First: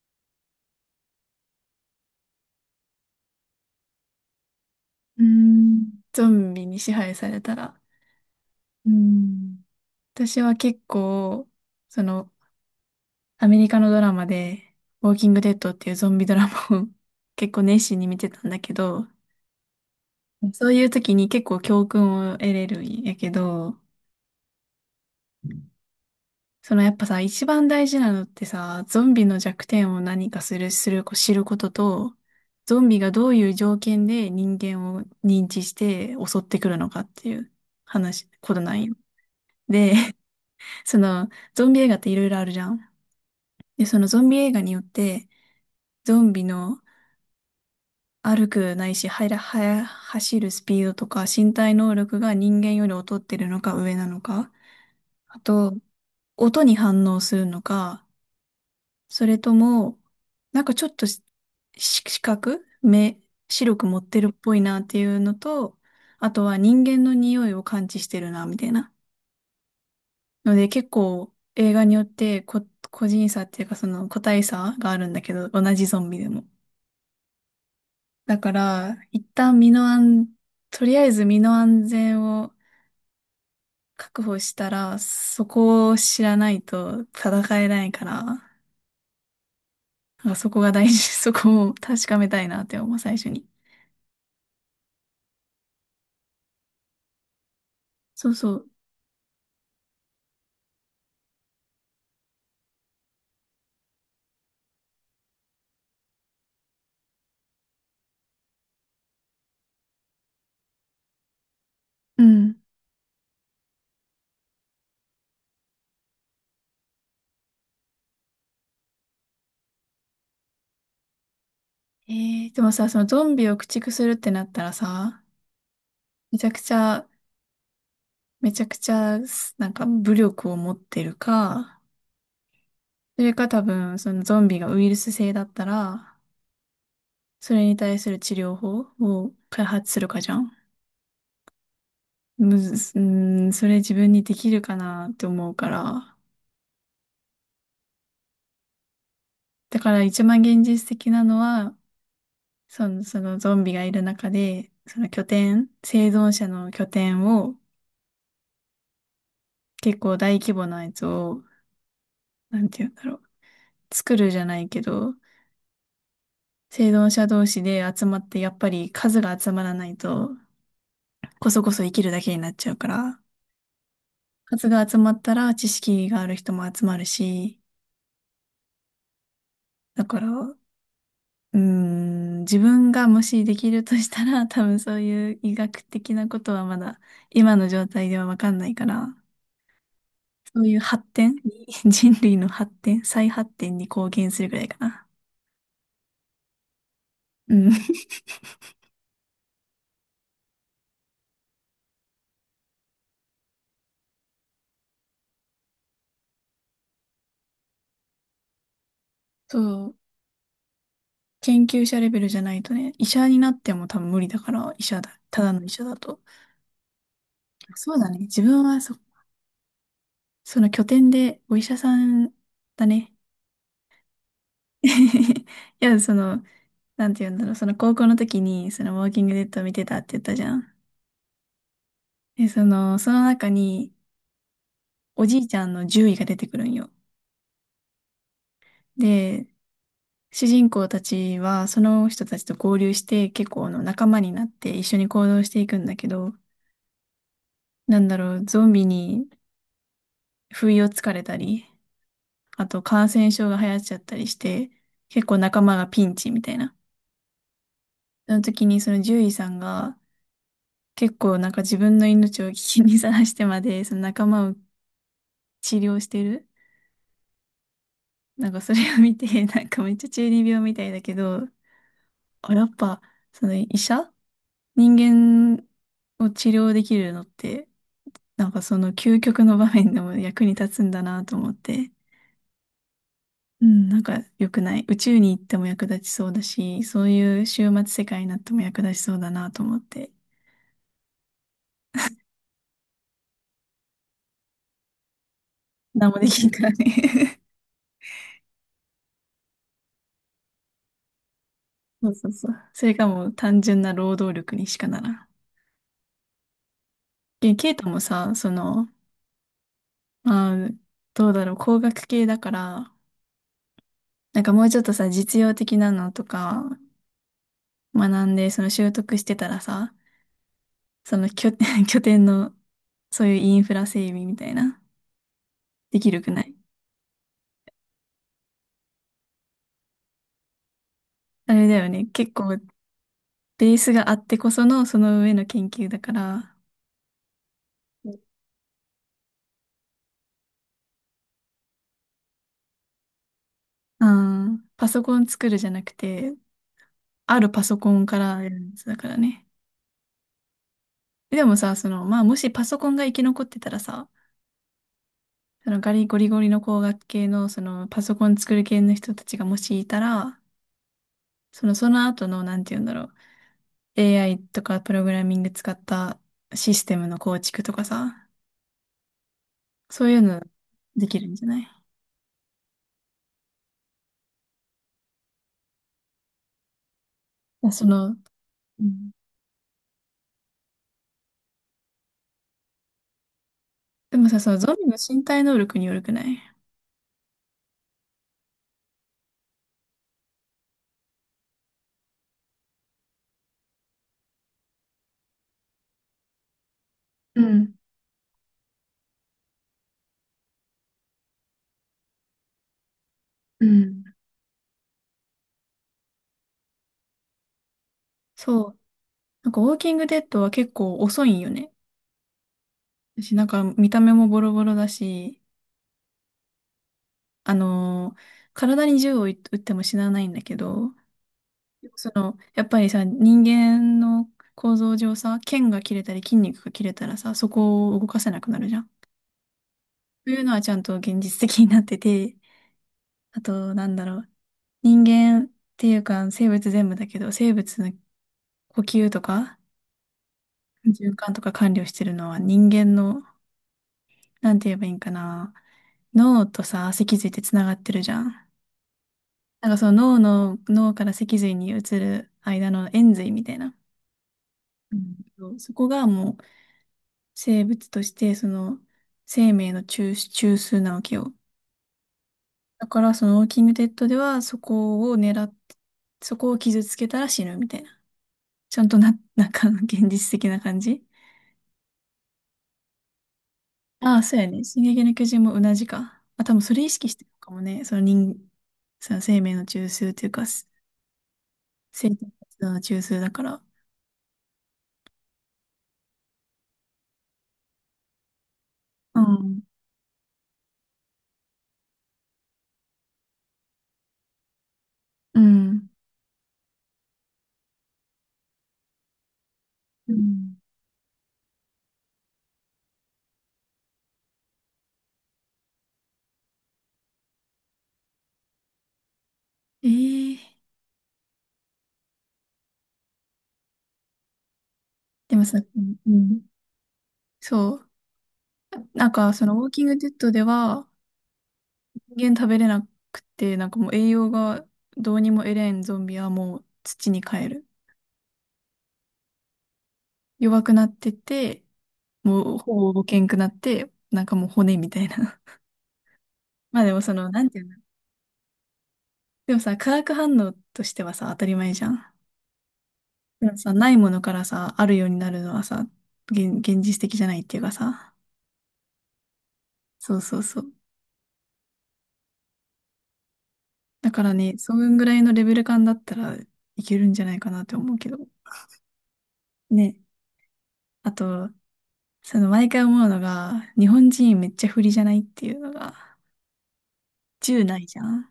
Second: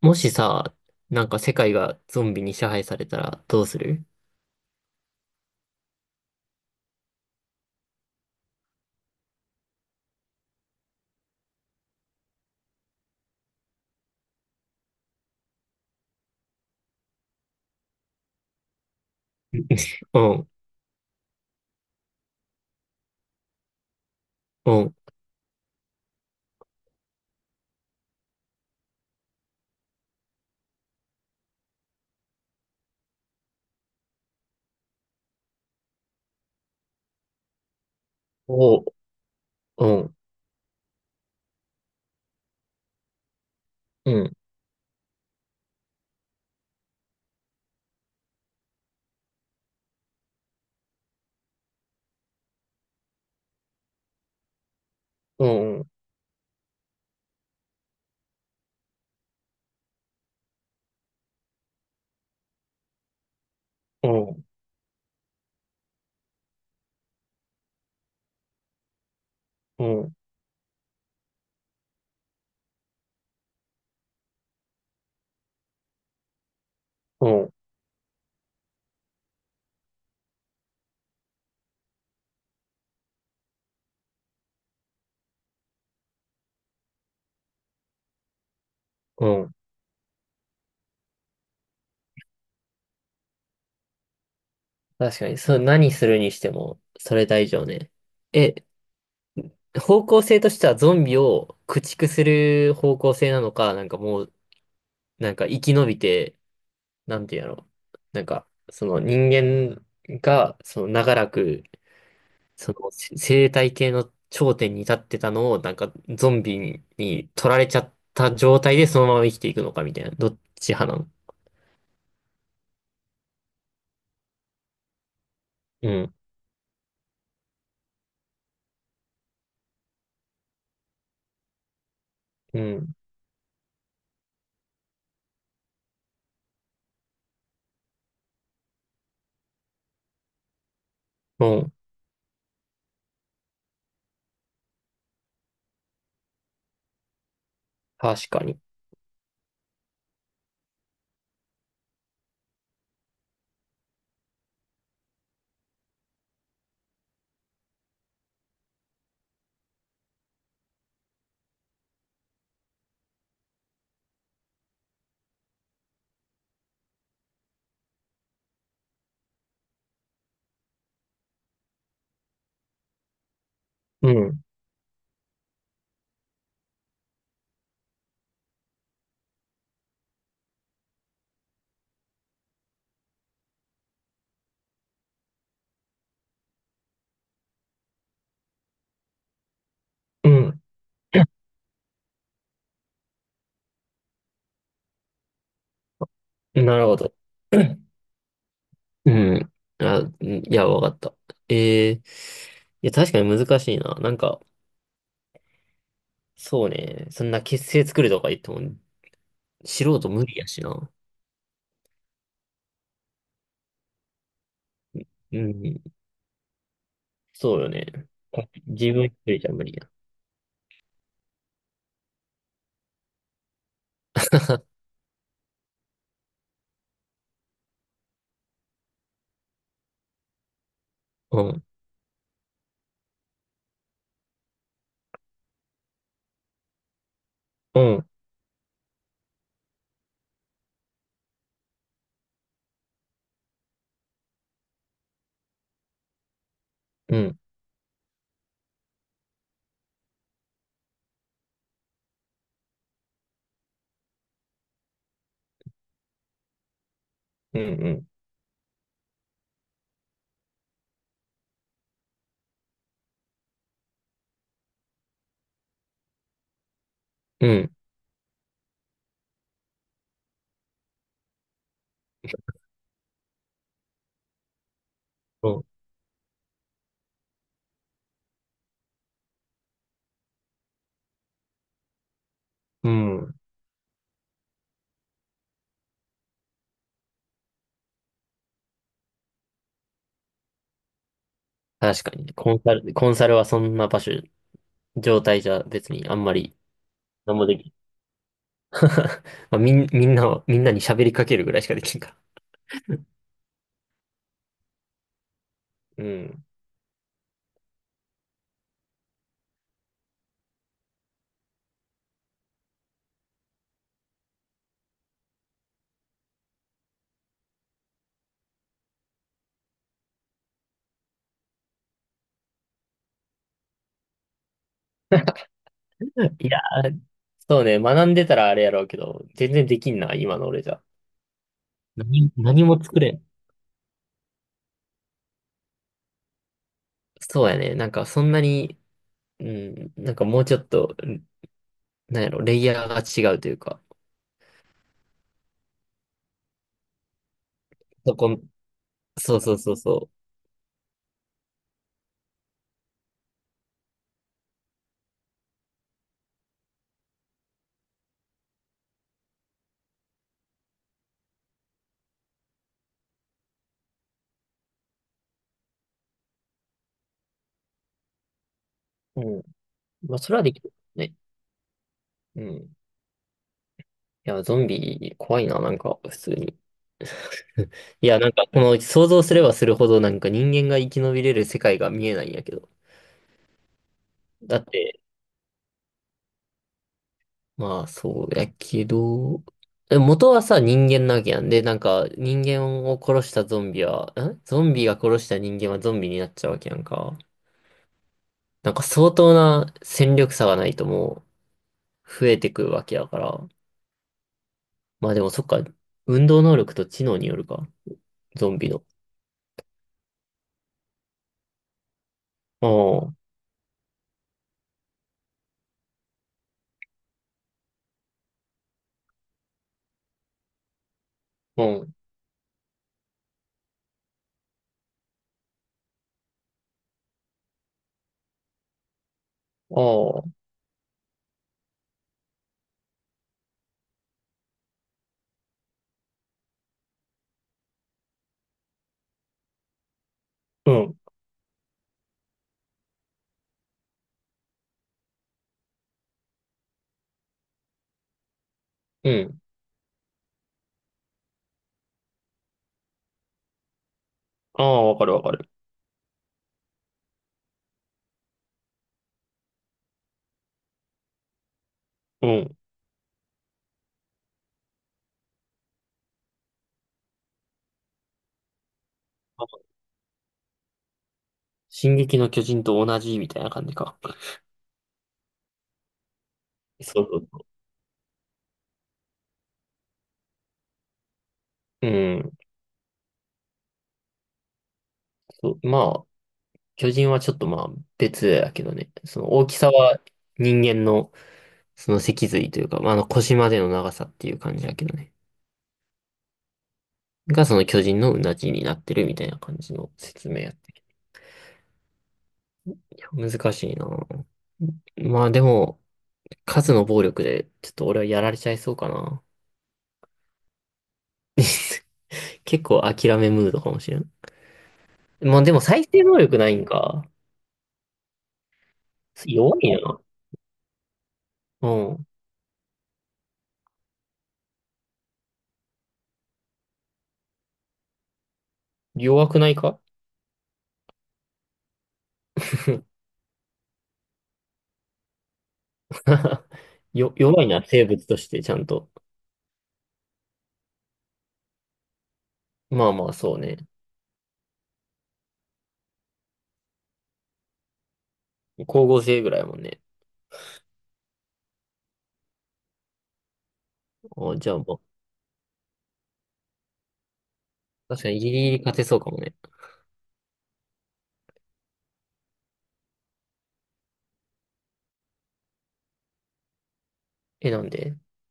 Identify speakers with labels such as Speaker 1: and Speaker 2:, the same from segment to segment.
Speaker 1: もしさ、なんか世界がゾンビに支配されたらどうする？
Speaker 2: うーん、ゾンビに支配されたら。うーん、私は結構、その、アメリカのドラマで、ウォーキングデッドっていうゾンビドラマを 結構熱心に見てたんだけど、
Speaker 1: うん。
Speaker 2: そういう時に結構教訓を得れるんやけど、
Speaker 1: うん。
Speaker 2: やっぱさ、一番大事なのってさ、ゾンビの弱点を何かする、する、知ることと、ゾンビがどういう条件で人間を認知して襲ってくるのかっていうことな
Speaker 1: お
Speaker 2: ん
Speaker 1: う。
Speaker 2: よ。
Speaker 1: う
Speaker 2: で、
Speaker 1: ん。
Speaker 2: その、ゾンビ映画っていろいろあるじゃん。で、その
Speaker 1: う
Speaker 2: ゾン
Speaker 1: ん。
Speaker 2: ビ映画によって、ゾンビの歩くないし、はや、はや、走るスピードとか、身体能力が人間より劣ってるのか上なのか、あ
Speaker 1: う
Speaker 2: と、
Speaker 1: ん。
Speaker 2: 音に反応するのか、それとも、なんかちょっと視覚、目、白く持っ
Speaker 1: う
Speaker 2: てるっ
Speaker 1: ん。
Speaker 2: ぽいなっていうのと、あとは人間の匂いを感知してるな、みたいな。
Speaker 1: うん。
Speaker 2: ので結構映画によって個人差っていうかその個体差があるんだけど、同じゾンビでも。
Speaker 1: うん。
Speaker 2: だから、一旦身の安、とりあえず身の安全を確保したら、そこを知らないと戦えないから、な
Speaker 1: うん。
Speaker 2: んかそこが大事、そこを確かめたいなって思う、最初に。
Speaker 1: 確かに、そう、何するにしても、それ大丈夫ね。
Speaker 2: そうそ
Speaker 1: え、
Speaker 2: う。
Speaker 1: 方向性としてはゾンビを駆逐する方向性なのか、なんかもう、なんか生き延びて、なんていうの、なんか、その人間が、その長らく
Speaker 2: うん。
Speaker 1: その生態系の頂点に立ってたのを、なんかゾンビに取られちゃった状態でそのまま生きていくのかみたいな。どっち派なの？
Speaker 2: でもさ、そのゾンビを駆逐するってなったらさ、
Speaker 1: うん。
Speaker 2: めちゃくちゃ、めちゃくちゃ、なんか武力を持ってるか、
Speaker 1: うん。
Speaker 2: それか多分、そのゾンビがウイルス性だったら、それに対する治療法を開発するかじゃん。
Speaker 1: うん。
Speaker 2: むず、うーん、それ自分にできるかなって思うから。
Speaker 1: 確かに。
Speaker 2: だから一番現実的なのは、そのゾンビがいる中で、その拠点、生存者の拠点を結構大規模なやつを、なんて言うんだろう。作るじゃないけど、生存者同士で集まって、やっぱり数が集まらないと、こそこそ生きるだけになっちゃうから。
Speaker 1: うん。
Speaker 2: 数が集まったら知識がある人も集まるし、だから、自分がもしできるとしたら、多分そういう医学的なことはまだ今の状態ではわかんないから、
Speaker 1: う
Speaker 2: そ
Speaker 1: ん。
Speaker 2: ういう発展に、人類の発展、再発展に貢献するぐらいかな。
Speaker 1: なるほど。
Speaker 2: うん。
Speaker 1: うん。あ、うん、いや、わかった。いや、確かに難しいな。なんか、そうね。そんな結成作るとか言っても、
Speaker 2: そう。
Speaker 1: 素人無理やしな。
Speaker 2: 研究者レベルじゃないとね、医者になっても多分無理だから、医者だ。
Speaker 1: う
Speaker 2: ただの医
Speaker 1: ん。
Speaker 2: 者だと。
Speaker 1: そうよね。
Speaker 2: そうだね。自分は
Speaker 1: 自分一人じゃ無理や。
Speaker 2: その拠点でお医者さんだね。いや、なんて言うんだろう、その高校の時に、そのウォーキングデッドを見てたって言ったじゃん。
Speaker 1: うん。
Speaker 2: で、その中に、おじいちゃんの獣医が出てくるんよ。
Speaker 1: うん。
Speaker 2: で、主人公たちは、その人たちと合流して、結構あの仲間になって一緒に行動していくんだけど、
Speaker 1: うん。
Speaker 2: なんだろう、ゾンビに不意をつかれたり、あと感染症が流行っちゃったりして、結構仲間がピンチみたいな。
Speaker 1: うん。うん。
Speaker 2: その時にその獣医さんが、結構なんか自分の命を危機にさらしてまで、その仲間を治療してる。
Speaker 1: うん、
Speaker 2: なんかそれを見て、なんかめっちゃ中二病みたいだけど、あ、やっぱ、その医者人
Speaker 1: そ
Speaker 2: 間を治療できるのって、なんかその究極の場面でも役に立つんだなと思って、
Speaker 1: う。うん。
Speaker 2: うん、なんか良くない？宇宙に行っても役立ちそうだし、そういう終末世界になっても役立ちそうだなと思って、
Speaker 1: 確かに。コンサルはそんな場所、状態じゃ別に
Speaker 2: 何
Speaker 1: あ
Speaker 2: も
Speaker 1: ん
Speaker 2: で
Speaker 1: ま
Speaker 2: きん
Speaker 1: り
Speaker 2: から
Speaker 1: 何
Speaker 2: ね。
Speaker 1: もできない。 まあ、みんなに喋りかけるぐらいしかでき ん
Speaker 2: そ
Speaker 1: か
Speaker 2: う
Speaker 1: ら。
Speaker 2: そうそう。それかもう単純な労働力にしかならん。
Speaker 1: うん。
Speaker 2: でケイトもさ、まあ、どうだろう、工学系だから、なんかもうちょっとさ、実用的なのとか学んで、その習得してたらさ、その拠点、拠点の、そういうインフラ整備みたいな、できるくな
Speaker 1: い
Speaker 2: い？
Speaker 1: やー、そうね。学んでたらあれやろうけど、全然できんな、今の俺じゃ。
Speaker 2: あれだよね。
Speaker 1: 何、
Speaker 2: 結構、
Speaker 1: 何も作れん。
Speaker 2: ベースがあってこその、その上の研究だから、
Speaker 1: そうやね。なんかそんなに、うん、なんかもうちょっと、うん、なんやろ、レイヤーが違うというか、
Speaker 2: うん、パソコン作るじゃなくて、あるパソコン
Speaker 1: そ
Speaker 2: か
Speaker 1: こ、
Speaker 2: らやるやつだから
Speaker 1: そう
Speaker 2: ね。
Speaker 1: そうそうそ
Speaker 2: でもさ、まあ、もしパソコンが生き残ってたらさ、そのガリゴリゴリの工学系の、パソコン作る系の人たちがもしいたら、その後の、なんて言うんだろう。AI とかプログラミング使ったシステムの構築とかさ、
Speaker 1: う。うん。
Speaker 2: そう
Speaker 1: ま
Speaker 2: い
Speaker 1: あ、
Speaker 2: う
Speaker 1: それ
Speaker 2: の
Speaker 1: はできる
Speaker 2: で
Speaker 1: ね。
Speaker 2: きるんじゃない？
Speaker 1: うん。いや、ゾンビ怖いな、なんか、普通に。
Speaker 2: いや
Speaker 1: いや、なんか、この
Speaker 2: う
Speaker 1: 想
Speaker 2: ん、
Speaker 1: 像すればするほど、なんか人間が生き延びれる世界が見えないんやけど。
Speaker 2: でもさ、そ
Speaker 1: だ
Speaker 2: の
Speaker 1: っ
Speaker 2: ゾンビの
Speaker 1: て、
Speaker 2: 身体能力によるくない？
Speaker 1: まあ、そうやけど、元はさ、人間なわけやん。で、なんか、人間を殺したゾンビは、ゾンビが殺した人間はゾンビになっちゃうわけやんか。
Speaker 2: うん、
Speaker 1: なんか、相当な戦力差がないともう、増えてくるわけやから。
Speaker 2: うん。
Speaker 1: まあでも、そっか、運動能力と知能によるか。ゾンビ
Speaker 2: そう。
Speaker 1: の。
Speaker 2: なんかウォーキングデッドは結構遅いんよね。
Speaker 1: ああ、
Speaker 2: 私なんか見た目もボロボロだし、あのー体に銃を撃っても死なないんだけど、
Speaker 1: うん、
Speaker 2: やっぱりさ、人間の構造上さ、腱が切れたり筋肉が切れたらさ、そこを動かせなくなるじゃん。
Speaker 1: あ
Speaker 2: と
Speaker 1: あ、
Speaker 2: いうのはちゃんと現実的になってて、あと、なんだろう。人間っていうか、生物全部だけど、生物の呼吸とか、
Speaker 1: うん、
Speaker 2: 循環とか管理をしてるのは人間の、なんて言えばいいんかな。脳とさ、脊髄ってつながってるじゃん。
Speaker 1: うん。
Speaker 2: なんか脳から脊髄に移る間の延髄みたいな。
Speaker 1: ああ、わかるわかる。
Speaker 2: うんそこがもう生物として、その生命の中枢なわけよ。
Speaker 1: うん。
Speaker 2: だからそのウォーキングデッドではそこを狙って、そこを傷つけたら死ぬみたいな。ちゃんとな、なんか現実的な感じ。
Speaker 1: 進撃の巨人と同じみたいな感じか。
Speaker 2: ああ、そうやね。進撃の巨人も同じか。あ、多分それ意
Speaker 1: そう
Speaker 2: 識し
Speaker 1: そ
Speaker 2: て
Speaker 1: う
Speaker 2: るのか
Speaker 1: そ
Speaker 2: もね。その人、その生命の中枢というか、
Speaker 1: う。う
Speaker 2: 生体
Speaker 1: ん。
Speaker 2: 活動の中枢だから。
Speaker 1: そう、まあ、巨人はちょっとまあ別だけどね。
Speaker 2: う
Speaker 1: その大き
Speaker 2: ん。
Speaker 1: さは人間のその脊髄というか、まあ、あの腰までの長さっていう感じだけどね。
Speaker 2: うん。
Speaker 1: がその巨人のうなじになってるみたいな感じの
Speaker 2: う
Speaker 1: 説明やっ
Speaker 2: ん
Speaker 1: て、いや難しいな。まあでも、数の暴力でちょっと俺はやられちゃいそうかな。
Speaker 2: ええ
Speaker 1: 結構諦めムードかもしれん。
Speaker 2: で
Speaker 1: まあ
Speaker 2: も
Speaker 1: で
Speaker 2: さ、
Speaker 1: も
Speaker 2: う
Speaker 1: 再
Speaker 2: ん。
Speaker 1: 生
Speaker 2: う
Speaker 1: 能力
Speaker 2: ん
Speaker 1: ないんか。
Speaker 2: そう。なんかそ
Speaker 1: 弱
Speaker 2: のウォー
Speaker 1: い
Speaker 2: キング
Speaker 1: な。
Speaker 2: デッドでは、
Speaker 1: うん。
Speaker 2: 人間食べれなくて、なんかもう栄養がどうにも得れんゾンビはもう土に帰る。
Speaker 1: 弱くないか？
Speaker 2: 弱くなってて、もう ほぼけんくなって、なんかもう骨みたいな。まあでも
Speaker 1: 弱
Speaker 2: な
Speaker 1: い
Speaker 2: んてい
Speaker 1: な、
Speaker 2: うの。
Speaker 1: 生物としてちゃんと。
Speaker 2: でもさ、化学反応としてはさ、当たり前じゃん。
Speaker 1: まあまあ、そう
Speaker 2: でも
Speaker 1: ね。
Speaker 2: さ、ないものからさ、あるようになるのはさ、現実的じゃないっていうかさ。
Speaker 1: 光合成ぐらいやもんね。
Speaker 2: そうそうそう。だから
Speaker 1: あ、じゃ
Speaker 2: ね、
Speaker 1: あ
Speaker 2: そ
Speaker 1: もう
Speaker 2: んぐらいのレベル感だったらいけるんじゃないかなって思う
Speaker 1: 確か
Speaker 2: けど。
Speaker 1: にギリギリ勝てそうかもね。
Speaker 2: ね。あと、毎回思うのが、日本人めっちゃ不利じゃないっていうのが、
Speaker 1: え、な
Speaker 2: 銃
Speaker 1: ん
Speaker 2: ない
Speaker 1: で？
Speaker 2: じゃん。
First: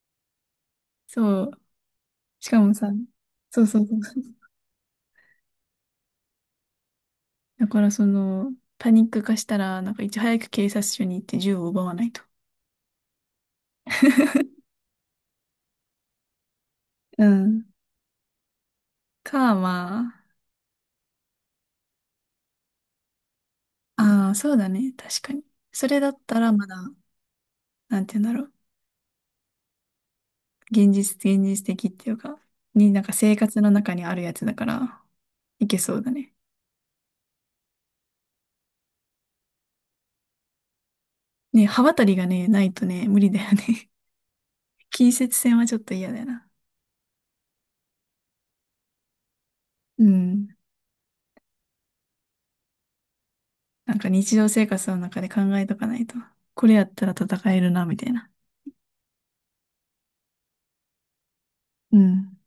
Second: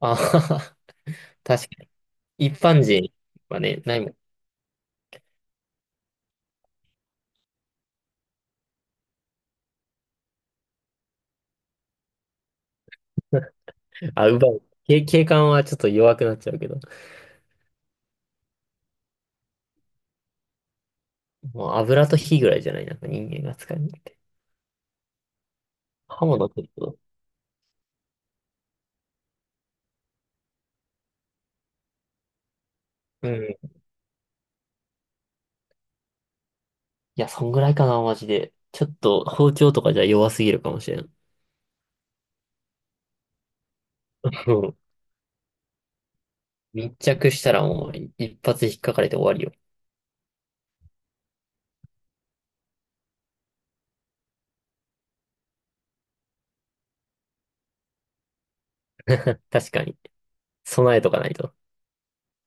Speaker 1: あ。
Speaker 2: そ う。
Speaker 1: 確かに。
Speaker 2: し
Speaker 1: 一
Speaker 2: かも
Speaker 1: 般
Speaker 2: さ、
Speaker 1: 人は
Speaker 2: そう
Speaker 1: ね、
Speaker 2: そうそ
Speaker 1: ないもん。
Speaker 2: う。だからパニック化したら、なんかいち早く警察署に行って銃を奪わないと。
Speaker 1: あ、奪う。警官はちょっと弱くなっちゃうけど。
Speaker 2: うん。ま
Speaker 1: もう油と火ぐらいじゃないなんか人間が使うのって。
Speaker 2: あ、ああ、そうだね。確かに。それだっ
Speaker 1: 刃
Speaker 2: た
Speaker 1: 物
Speaker 2: ら
Speaker 1: 取
Speaker 2: ま
Speaker 1: る
Speaker 2: だ、
Speaker 1: と。
Speaker 2: なんて言うんだろう。現実的っていうか、になんか
Speaker 1: う
Speaker 2: 生
Speaker 1: ん。
Speaker 2: 活の
Speaker 1: い
Speaker 2: 中にあるやつだから、いけそうだね。
Speaker 1: や、そんぐらいかな、マジで。ちょっと包丁とかじゃ弱すぎるかもしれん。
Speaker 2: ね、刃渡りがね、ないとね、無理だよね。
Speaker 1: うん。
Speaker 2: 近接戦はちょっと嫌だよな。
Speaker 1: 密着したらもう一発引っかかれて終わりよ。
Speaker 2: うん。なんか日常生活の中で考えとかないと。これやったら戦えるな、みたいな。
Speaker 1: 確かに。備えとかないと。
Speaker 2: うん。